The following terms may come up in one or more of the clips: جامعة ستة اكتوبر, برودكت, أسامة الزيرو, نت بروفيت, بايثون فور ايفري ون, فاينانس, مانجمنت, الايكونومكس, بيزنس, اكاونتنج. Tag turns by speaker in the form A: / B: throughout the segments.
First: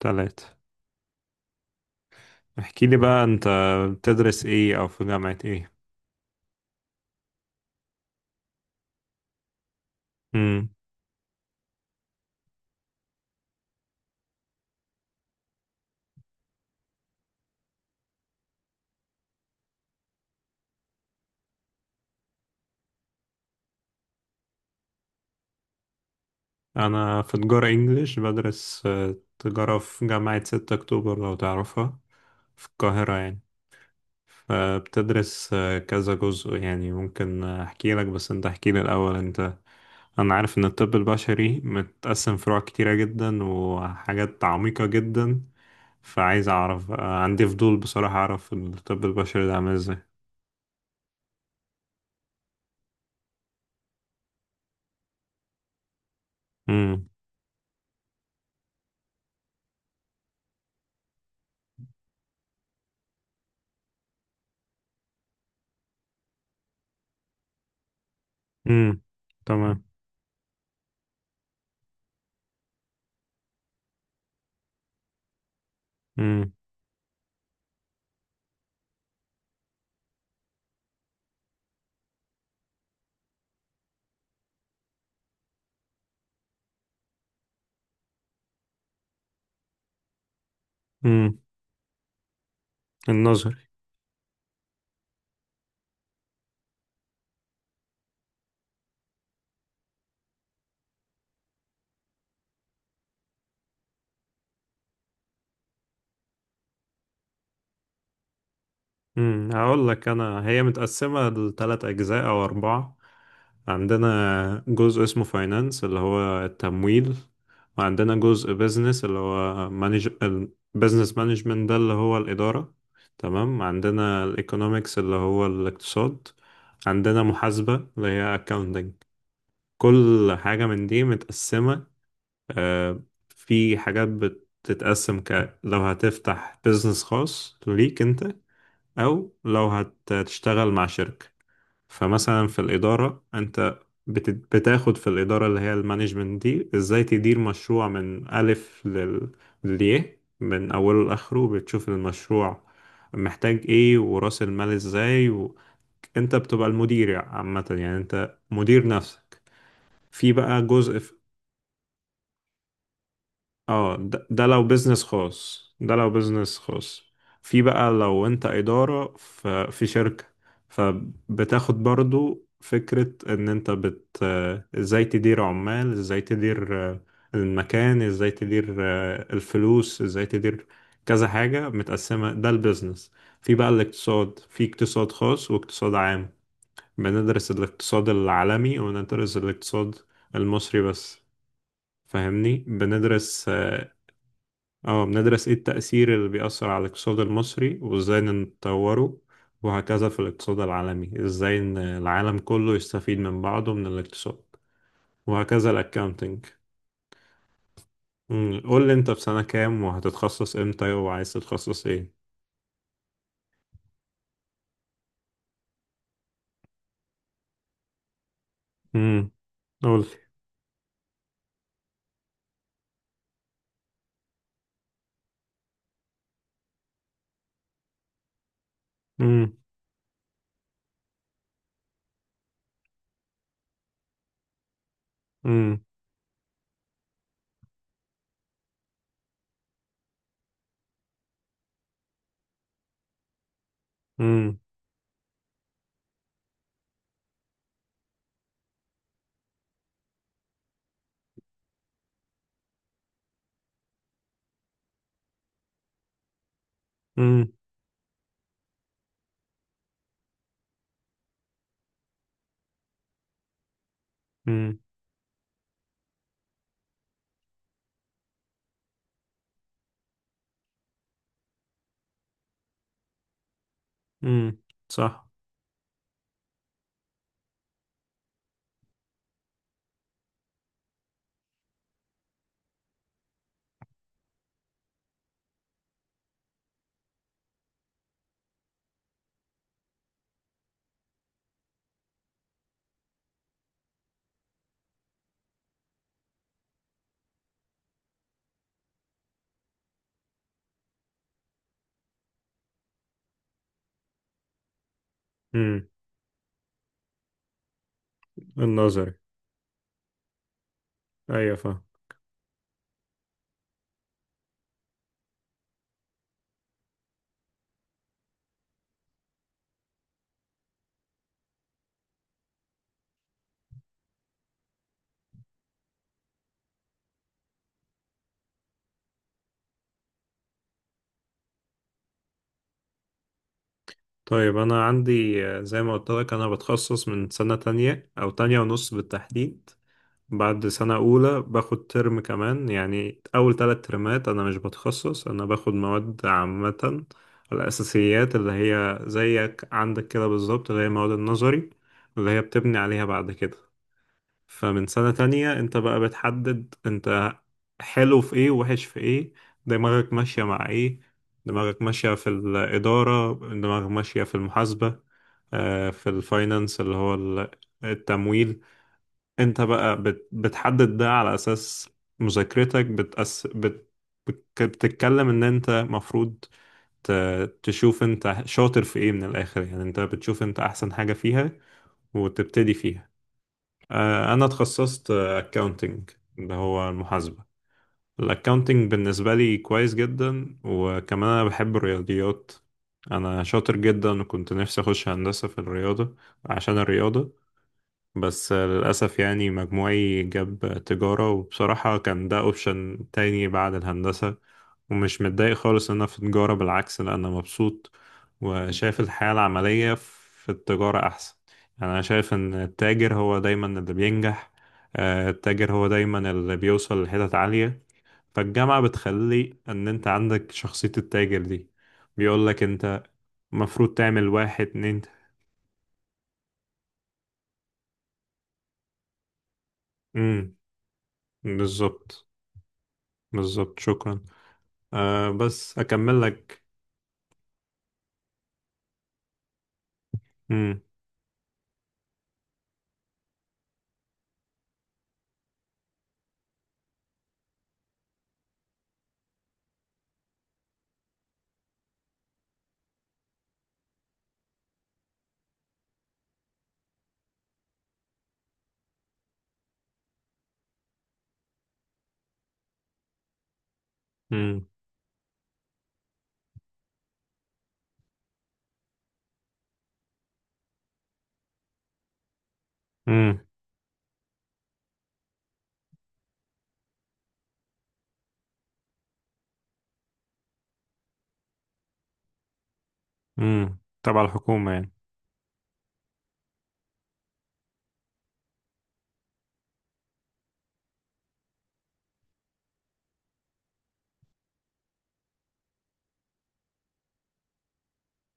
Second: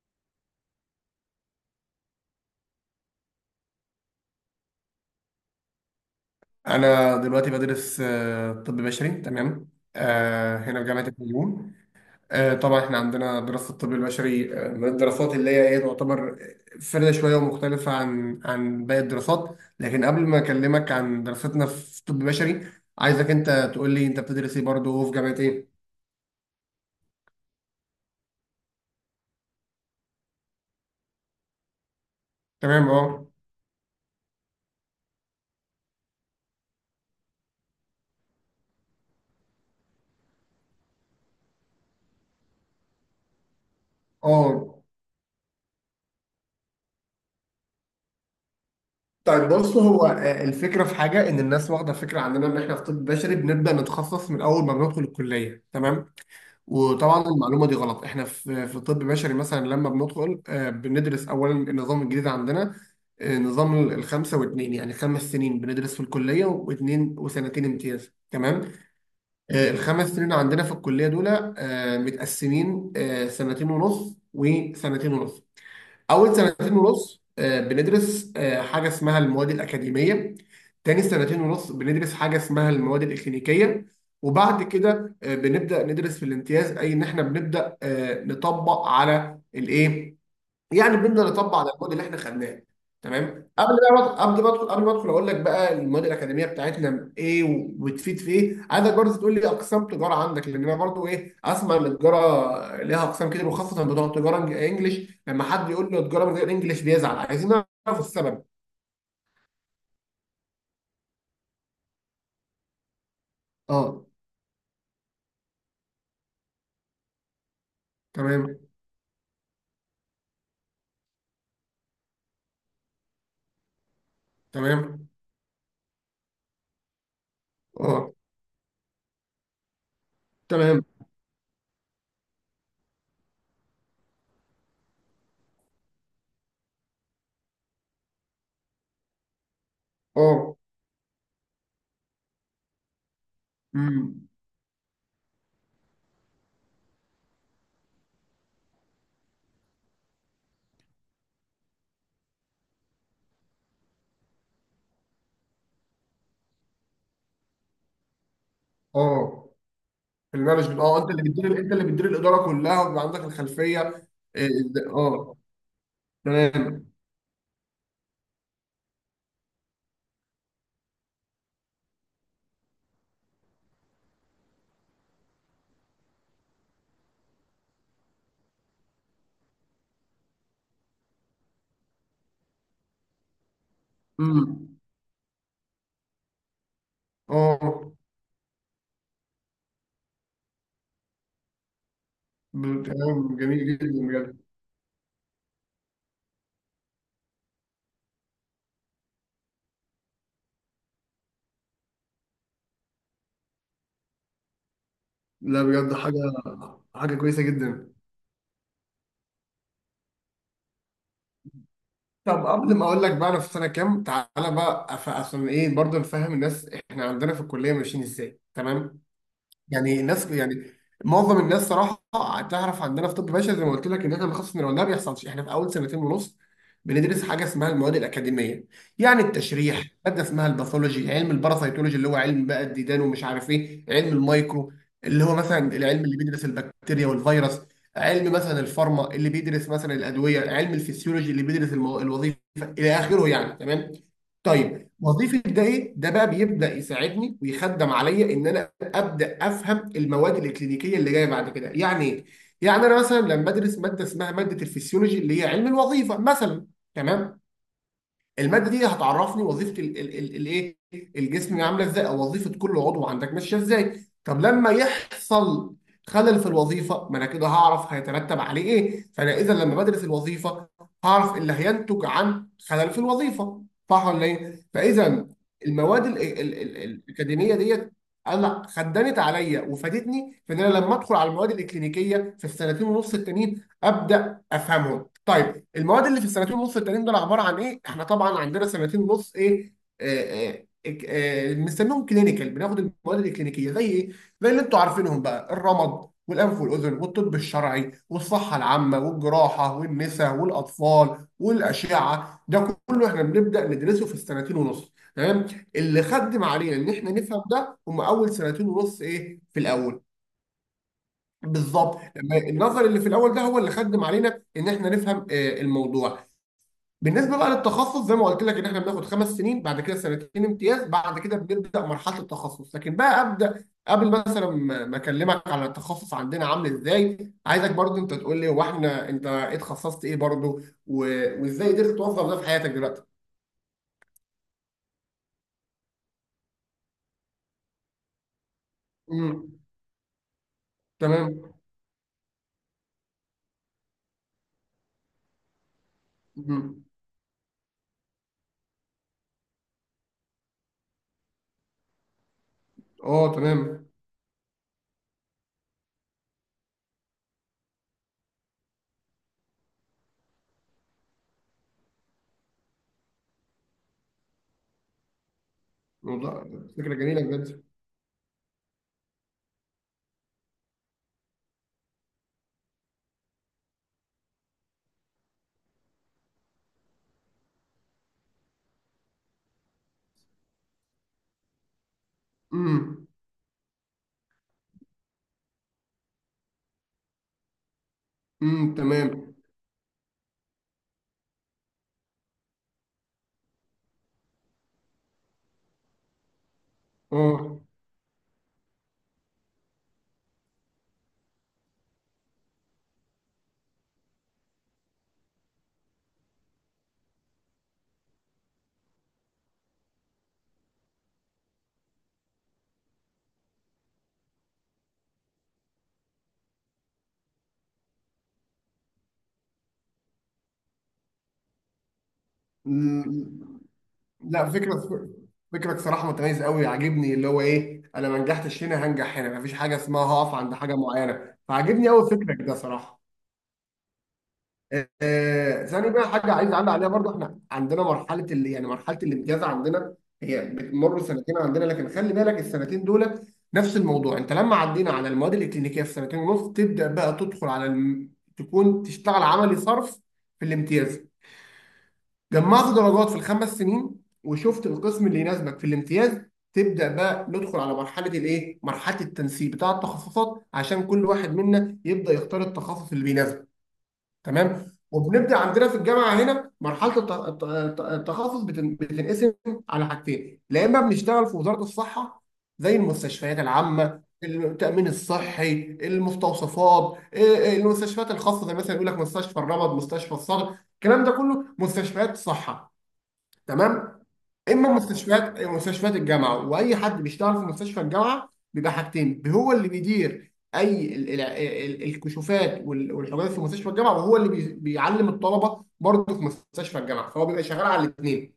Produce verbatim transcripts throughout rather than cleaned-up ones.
A: تلاتة. احكي لي بقى انت، بتدرس ايه او في جامعة ايه؟
B: أنا دلوقتي بدرس آه، طب بشري. تمام. آه،
A: امم.
B: هنا في جامعة الفيوم. آه، طبعا احنا عندنا دراسة الطب البشري آه، من الدراسات اللي هي ايه تعتبر فريدة شوية ومختلفة عن عن باقي الدراسات، لكن قبل ما أكلمك عن دراستنا في طب بشري عايزك أنت تقول لي أنت بتدرس ايه برضه وفي جامعة ايه؟
A: انا في تجارة انجليش، بدرس آه، تجارة في جامعة ستة اكتوبر لو تعرفها، في
B: تمام.
A: القاهرة
B: اه.
A: يعني. فبتدرس آه، كذا جزء، يعني ممكن احكي لك بس انت احكي لي الاول انت. انا عارف ان الطب البشري متقسم فروع كتيرة جدا وحاجات
B: اه،
A: عميقة جدا. فعايز اعرف، آه، عندي فضول بصراحة اعرف الطب البشري
B: طيب
A: ده عامل
B: بص،
A: ازاي.
B: هو آه، الفكرة في حاجة إن الناس واخدة فكرة عندنا إن إحنا في طب بشري بنبدأ نتخصص من أول ما بندخل الكلية، تمام.
A: امم.
B: وطبعا المعلومه دي غلط، احنا في في طب بشري مثلا لما بندخل آه، بندرس اولا النظام الجديد عندنا. آه، نظام ال- الخمسه واثنين، يعني خمس سنين بندرس في الكليه واثنين وسنتين امتياز. تمام.
A: امم.
B: آه،
A: تمام.
B: الخمس سنين عندنا في الكليه دول آه، متقسمين آه، سنتين ونص وسنتين ونص. اول سنتين ونص آه، بندرس آه، حاجه اسمها المواد الاكاديميه. تاني سنتين ونص بندرس حاجه اسمها المواد الاكلينيكيه. وبعد كده آه، بنبدا ندرس في الامتياز، اي ان احنا بنبدا آه، نطبق على الايه، يعني بدنا
A: امم.
B: نطبق على الموديل اللي احنا خدناه. تمام.
A: النظري.
B: قبل بقى قبل ما ادخل قبل ما ادخل اقول لك بقى المواد الاكاديميه بتاعتنا ايه وبتفيد في ايه، عايزك برضه تقول لي اقسام تجاره عندك، لان انا برضه ايه اسمع ان التجاره ليها اقسام كتير وخاصه بتوع تجاره انجليش، لما حد يقول له تجاره من غير انجليش بيزعل، عايزين نعرف السبب.
A: امم هقول لك، انا هي متقسمه لثلاث اجزاء او اربعه.
B: اه.
A: عندنا جزء اسمه فاينانس اللي هو التمويل. وعندنا جزء
B: تمام.
A: بيزنس اللي هو مانج، البيزنس مانجمنت ده اللي هو الاداره. تمام. عندنا الايكونومكس
B: تمام.
A: اللي هو الاقتصاد. عندنا محاسبه اللي
B: اه.
A: هي اكاونتنج. كل حاجه
B: تمام.
A: من دي متقسمه. آه، في حاجات بتتقسم، ك لو هتفتح بيزنس خاص ليك انت، أو لو
B: اه.
A: هتشتغل مع شركة. فمثلا في الإدارة، أنت
B: امم.
A: بت- بتاخد في الإدارة اللي هي المانجمنت دي، إزاي تدير مشروع من ألف لل- للياء، من أوله لآخره. بتشوف المشروع محتاج إيه ورأس المال إزاي و... أنت بتبقى المدير عامة، يعني أنت مدير نفسك.
B: اه،
A: في بقى
B: المانجمنت، اه
A: جزء.
B: انت اللي بتدير، انت اللي بتدير الاداره كلها وبيبقى عندك
A: اه،
B: الخلفيه.
A: ده, ده
B: إيه،
A: لو
B: إز-
A: بيزنس
B: اه.
A: خاص، ده لو بيزنس
B: تمام.
A: خاص. في بقى لو انت إدارة ف- في شركة، فبتاخد برضو فكرة ان انت بت آه، ازاي تدير عمال، ازاي تدير آه، المكان، ازاي تدير آه، الفلوس، ازاي تدير كذا حاجة متقسمة، ده البيزنس. في بقى الاقتصاد، في
B: امم.
A: اقتصاد خاص واقتصاد عام. بندرس
B: اه،
A: الاقتصاد العالمي وندرس الاقتصاد المصري بس، فاهمني؟
B: ب- كلام
A: بندرس،
B: جميل جدا بجد.
A: اه بندرس ايه التأثير اللي بيأثر على الاقتصاد المصري وازاي نطوره، وهكذا في الاقتصاد العالمي، ازاي ان العالم كله يستفيد من بعضه من الاقتصاد،
B: لا
A: وهكذا
B: بجد، حاجه
A: الاكاونتنج.
B: حاجه كويسه جدا.
A: مم، قول لي انت في سنة كام وهتتخصص امتى وعايز تتخصص ايه؟
B: طب قبل ما اقول لك بقى انا في سنه كام، تعالى بقى أف- عشان ايه برضه نفهم الناس احنا عندنا في الكليه ماشيين ازاي. تمام.
A: امم.
B: يعني
A: قول لي.
B: الناس، يعني معظم الناس صراحه، تعرف عندنا في طب بشري زي ما قلت لك ان احنا بنخصص من الولاده، ما بيحصلش. احنا في اول سنتين ونص بندرس حاجه اسمها المواد الاكاديميه. يعني
A: امم
B: التشريح، ماده اسمها الباثولوجي، علم الباراسيتولوجي اللي هو علم بقى الديدان، ومش عارف ايه، علم المايكرو اللي هو مثلا
A: امم.
B: العلم اللي بيدرس البكتيريا والفيروس، علم مثلا الفارما اللي بيدرس مثلا الادويه، علم الفسيولوجي اللي بيدرس المو... الوظيفه، الى اخره يعني. تمام.
A: امم.
B: طيب وظيفه ده ايه، ده بقى بيبدا يساعدني ويخدم عليا ان انا ابدا افهم المواد الاكلينيكيه اللي جايه بعد كده يعني ايه. يعني انا مثلا لما بدرس ماده اسمها ماده الفسيولوجي اللي هي علم الوظيفه مثلا، تمام،
A: امم.
B: الماده دي هتعرفني وظيفه الايه، الجسم عامله ازاي، او وظيفه كل عضو عندك ماشيه ازاي. طب لما
A: امم.
B: يحصل خلل في الوظيفه، ما انا كده هعرف هيترتب عليه ايه. فانا اذا لما بدرس الوظيفه، هعرف اللي هينتج عن خلل في الوظيفه، صح ولا
A: أمم.
B: ايه؟
A: صح.
B: فاذا المواد ال- ال- ال- الاكاديميه ديت انا خدمت عليا وفادتني في ان انا لما ادخل على المواد الاكلينيكيه في السنتين ونص التانيين ابدا افهمهم. طيب المواد اللي في السنتين ونص التانيين دول عباره عن ايه؟ احنا طبعا عندنا سنتين ونص ايه؟ آه، آه، آه، بنسميهم كلينيكال، بناخد المواد الكلينيكيه زي ايه؟ زي اللي انتوا عارفينهم بقى، الرمد والانف والاذن والطب الشرعي والصحه العامه والجراحه والنساء والاطفال والاشعه، ده كله احنا بنبدا ندرسه في السنتين ونص، تمام؟
A: امم.
B: اللي خدم علينا ان احنا نفهم ده هم اول سنتين ونص
A: النظري.
B: ايه؟ في الاول.
A: ايوه فاهم.
B: بالظبط لما النظر اللي في الاول ده هو اللي خدم علينا ان احنا نفهم آه، الموضوع. بالنسبه بقى للتخصص، زي ما قلت لك ان احنا بناخد خمس سنين، بعد كده سنتين امتياز، بعد كده بنبدا مرحله التخصص. لكن بقى ابدا قبل مثلا ما ما اكلمك على التخصص عندنا عامل ازاي، عايزك برضو انت تقول لي هو احنا انت ايه اتخصصت ايه برضو و- وازاي قدرت توظف ده في حياتك دلوقتي.
A: طيب انا عندي، آه، زي ما قلت لك انا بتخصص من سنة تانية او تانية ونص
B: امم.
A: بالتحديد. بعد سنة أولى
B: تمام.
A: باخد ترم كمان، يعني أول تلات ترمات أنا مش بتخصص، أنا باخد مواد
B: امم.
A: عامة. الأساسيات اللي هي زيك عندك كده بالظبط، اللي هي مواد النظري اللي هي بتبني عليها بعد
B: اه.
A: كده.
B: تمام.
A: فمن سنة تانية أنت بقى بتحدد أنت حلو في إيه ووحش في إيه، دماغك ماشية مع إيه، دماغك ماشية في الإدارة، دماغك ماشية في المحاسبة، آه، في
B: موضوع،
A: الفاينانس
B: فكره
A: اللي
B: جميله
A: هو
B: بجد.
A: التمويل. انت بقى بت... بتحدد ده على اساس مذاكرتك بتأس... بت... بت- بتتكلم ان انت مفروض، ت... تشوف انت شاطر في ايه من الاخر، يعني انت بتشوف انت احسن حاجة فيها وتبتدي
B: امم.
A: فيها. آه، انا اتخصصت اكاونتنج اللي هو المحاسبة.
B: امم.
A: الاكاونتنج
B: تمام.
A: بالنسبة لي كويس جدا، وكمان انا بحب الرياضيات. انا شاطر جدا، وكنت نفسي اخش هندسة في الرياضة عشان الرياضة،
B: اه.
A: بس للأسف يعني مجموعي جاب تجارة. وبصراحة كان ده أوبشن تاني بعد الهندسة، ومش متضايق خالص إن أنا في تجارة، بالعكس لأ أنا مبسوط. وشايف الحياة العملية في التجارة أحسن. يعني أنا شايف إن التاجر هو دايما اللي بينجح، آه، التاجر هو دايما اللي بيوصل لحتت عالية. فالجامعة بتخلي إن أنت عندك شخصية التاجر دي. بيقولك أنت المفروض تعمل
B: لا،
A: واحد اتنين.
B: فكرة فكرك صراحة متميز قوي، عاجبني اللي هو ايه، انا ما نجحتش هنا، هنجح هنا، مفيش حاجة اسمها هقف عند
A: مم،
B: حاجة معينة. فعاجبني قوي
A: بالظبط.
B: فكرك ده صراحة.
A: بالظبط شكرا. آه
B: آه،
A: بس
B: ثاني بقى
A: أكمل
B: حاجة عايز
A: لك.
B: اعلق عليها برضو، احنا عندنا مرحلة اللي يعني مرحلة الامتياز عندنا، هي
A: مم.
B: بتمر سنتين عندنا. لكن خلي بالك السنتين دول نفس الموضوع، انت لما عدينا على المواد الاكلينيكية في سنتين ونص تبدأ بقى تدخل على الم... تكون تشتغل عملي صرف في الامتياز. جمعت درجات في الخمس سنين وشفت القسم اللي يناسبك في الامتياز، تبدأ بقى ندخل على مرحلة الايه؟ مرحلة التنسيق بتاع التخصصات عشان كل واحد منا يبدأ يختار التخصص اللي بيناسبه،
A: مم.
B: تمام؟ وبنبدأ عندنا في الجامعة هنا مرحلة الت- الت- الت- التخصص بتن- بتنقسم على حاجتين، لا إما بنشتغل في وزارة الصحة زي
A: مم.
B: المستشفيات العامة، التأمين الصحي، المستوصفات، إيه، المستشفيات الخاصة زي مثلا يقول لك مستشفى الرمد، مستشفى الصدر، الكلام ده كله مستشفيات صحة.
A: مم.
B: تمام.
A: تبع
B: اما
A: الحكومة يعني.
B: مستشفيات مستشفيات الجامعه، واي حد بيشتغل في مستشفى الجامعه بيبقى حاجتين، هو اللي بيدير اي ال- ال- ال- الكشوفات وال- والحاجات في مستشفى الجامعه، وهو اللي بي- بيعلم الطلبه برضه في مستشفى الجامعه، فهو بيبقى شغال على الاثنين.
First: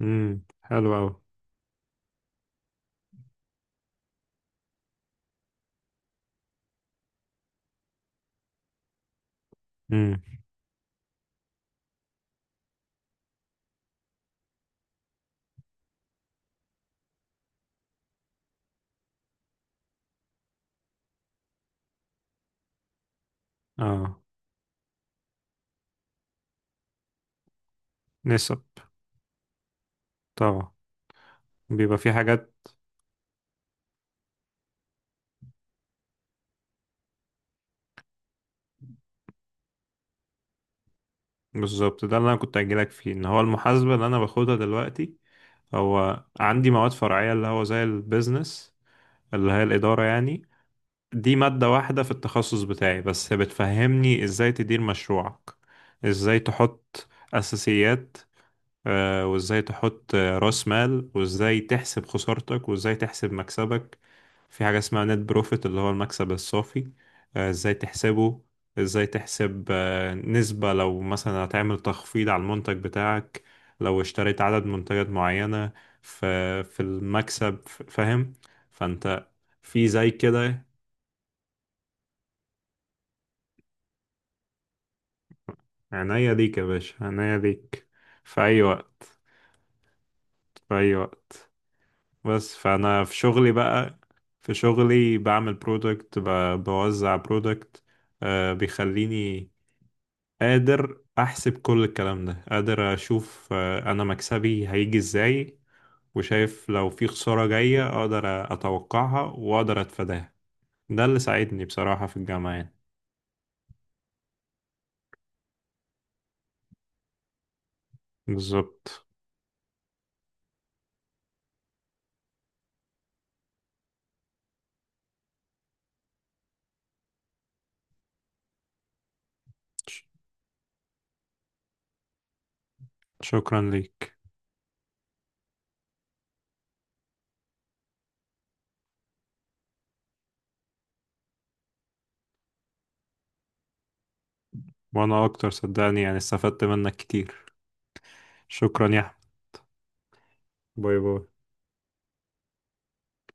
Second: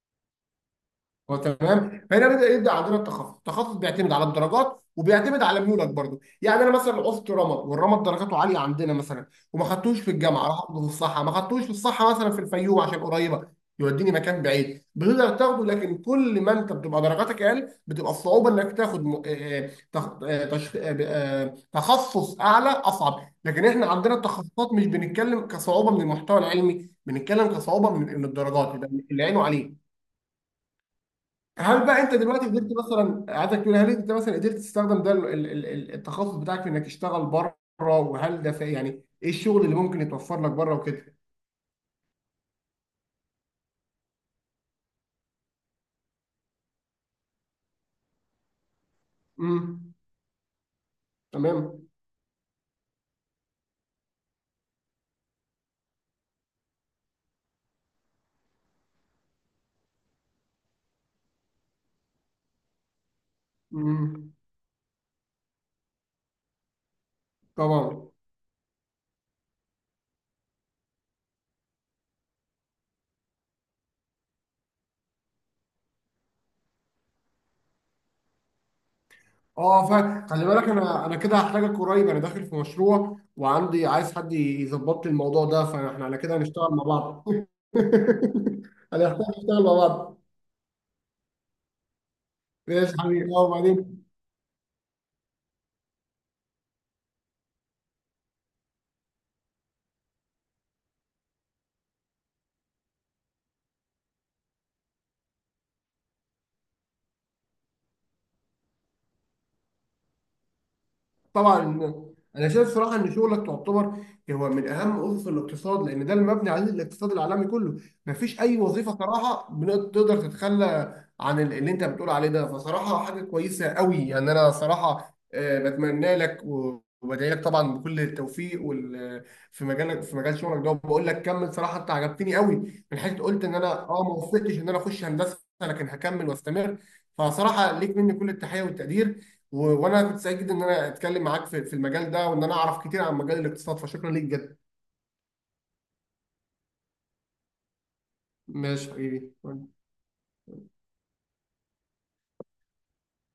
A: مم. حلو أوي.
B: هو تمام. فهنا بدا يبدا عندنا التخصص، التخصص بيعتمد على الدرجات وبيعتمد على ميولك برضو. يعني انا مثلا عوزت رمد والرمد درجاته عاليه عندنا مثلا، وما خدتوش في
A: مم.
B: الجامعه، راح اخده في الصحه، ما خدتوش في الصحه مثلا في الفيوم عشان قريبه، يوديني مكان بعيد بتقدر تاخده. لكن كل ما انت بتبقى درجاتك اقل بتبقى الصعوبه انك تاخد م... آه، آه، تخ... آه، تش... آه، آه، تخصص اعلى اصعب. لكن احنا عندنا
A: اه
B: التخصصات مش بنتكلم كصعوبه من المحتوى العلمي، بنتكلم كصعوبه من من
A: نسب.
B: الدرجات، يبقى اللي عينه عليه.
A: طبعا.
B: هل
A: بيبقى
B: بقى
A: في
B: انت دلوقتي
A: حاجات.
B: قدرت مثلا، عايزك تقول هل انت مثلا قدرت تستخدم ده ال- ال- ال- التخصص بتاعك في انك تشتغل بره، وهل ده في يعني ايه الشغل اللي ممكن يتوفر لك بره وكده.
A: بالظبط، ده اللي أنا كنت أجيلك فيه إن هو المحاسبة اللي أنا باخدها دلوقتي، هو عندي مواد فرعية اللي هو زي البيزنس اللي هي
B: امم.
A: الإدارة يعني. دي مادة
B: تمام.
A: واحدة في التخصص بتاعي بس، بتفهمني إزاي تدير مشروعك، إزاي تحط أساسيات، آه، وازاي تحط آه، راس مال، وازاي تحسب خسارتك، وازاي تحسب مكسبك.
B: امم.
A: في حاجة اسمها نت بروفيت اللي هو المكسب الصافي، آه، ازاي
B: طبعا.
A: تحسبه، ازاي تحسب آه، نسبة لو مثلا هتعمل تخفيض على المنتج بتاعك، لو اشتريت عدد منتجات معينة في في المكسب، ف- فاهم؟ فانت
B: اه،
A: في زي
B: فا خلي
A: كده.
B: بالك، انا انا كده هحتاجك قريب، انا داخل في مشروع وعندي عايز حد يظبط لي الموضوع ده، فاحنا على
A: عناية
B: كده
A: ليك يا
B: هنشتغل مع
A: باشا،
B: بعض.
A: عناية ليك. في أي وقت،
B: هنحتاج نشتغل مع بعض.
A: في أي وقت. بس
B: ماشي يا
A: فانا في
B: حبيبي، اه
A: شغلي بقى،
B: وبعدين.
A: في شغلي بعمل برودكت، بوزع برودكت. بيخليني قادر احسب كل الكلام ده، قادر اشوف آه، انا مكسبي هيجي ازاي، وشايف لو في خسارة جاية اقدر اتوقعها واقدر اتفاداها. ده اللي
B: طبعا،
A: ساعدني بصراحة في
B: انا
A: الجامعة
B: شايف
A: يعني.
B: صراحه ان شغلك تعتبر هو من اهم اسس الاقتصاد لان ده المبني عليه الاقتصاد العالمي كله. مفيش اي وظيفه
A: بالظبط
B: صراحه بن- تقدر تتخلى عن ال- اللي انت بتقول عليه ده. فصراحه حاجه كويسه قوي، يعني انا صراحه آه، بتمنى لك و- وبدعي لك طبعا بكل التوفيق وال في مجالك، في مجال شغلك ده، وبقول لك كمل صراحه انت عجبتني قوي، من حيث قلت ان
A: شكرا
B: انا اه ما
A: ليك.
B: وفقتش ان انا اخش هندسه لكن هكمل واستمر. فصراحه ليك مني كل التحيه والتقدير، و- وانا كنت سعيد ان انا اتكلم معاك في في المجال ده وان انا اعرف كتير عن مجال الاقتصاد، فشكرا ليك جدا.
A: وانا اكتر صدقني، يعني استفدت منك كتير. شكرا
B: ماشي
A: يا أحمد.
B: حبيبي.
A: باي باي.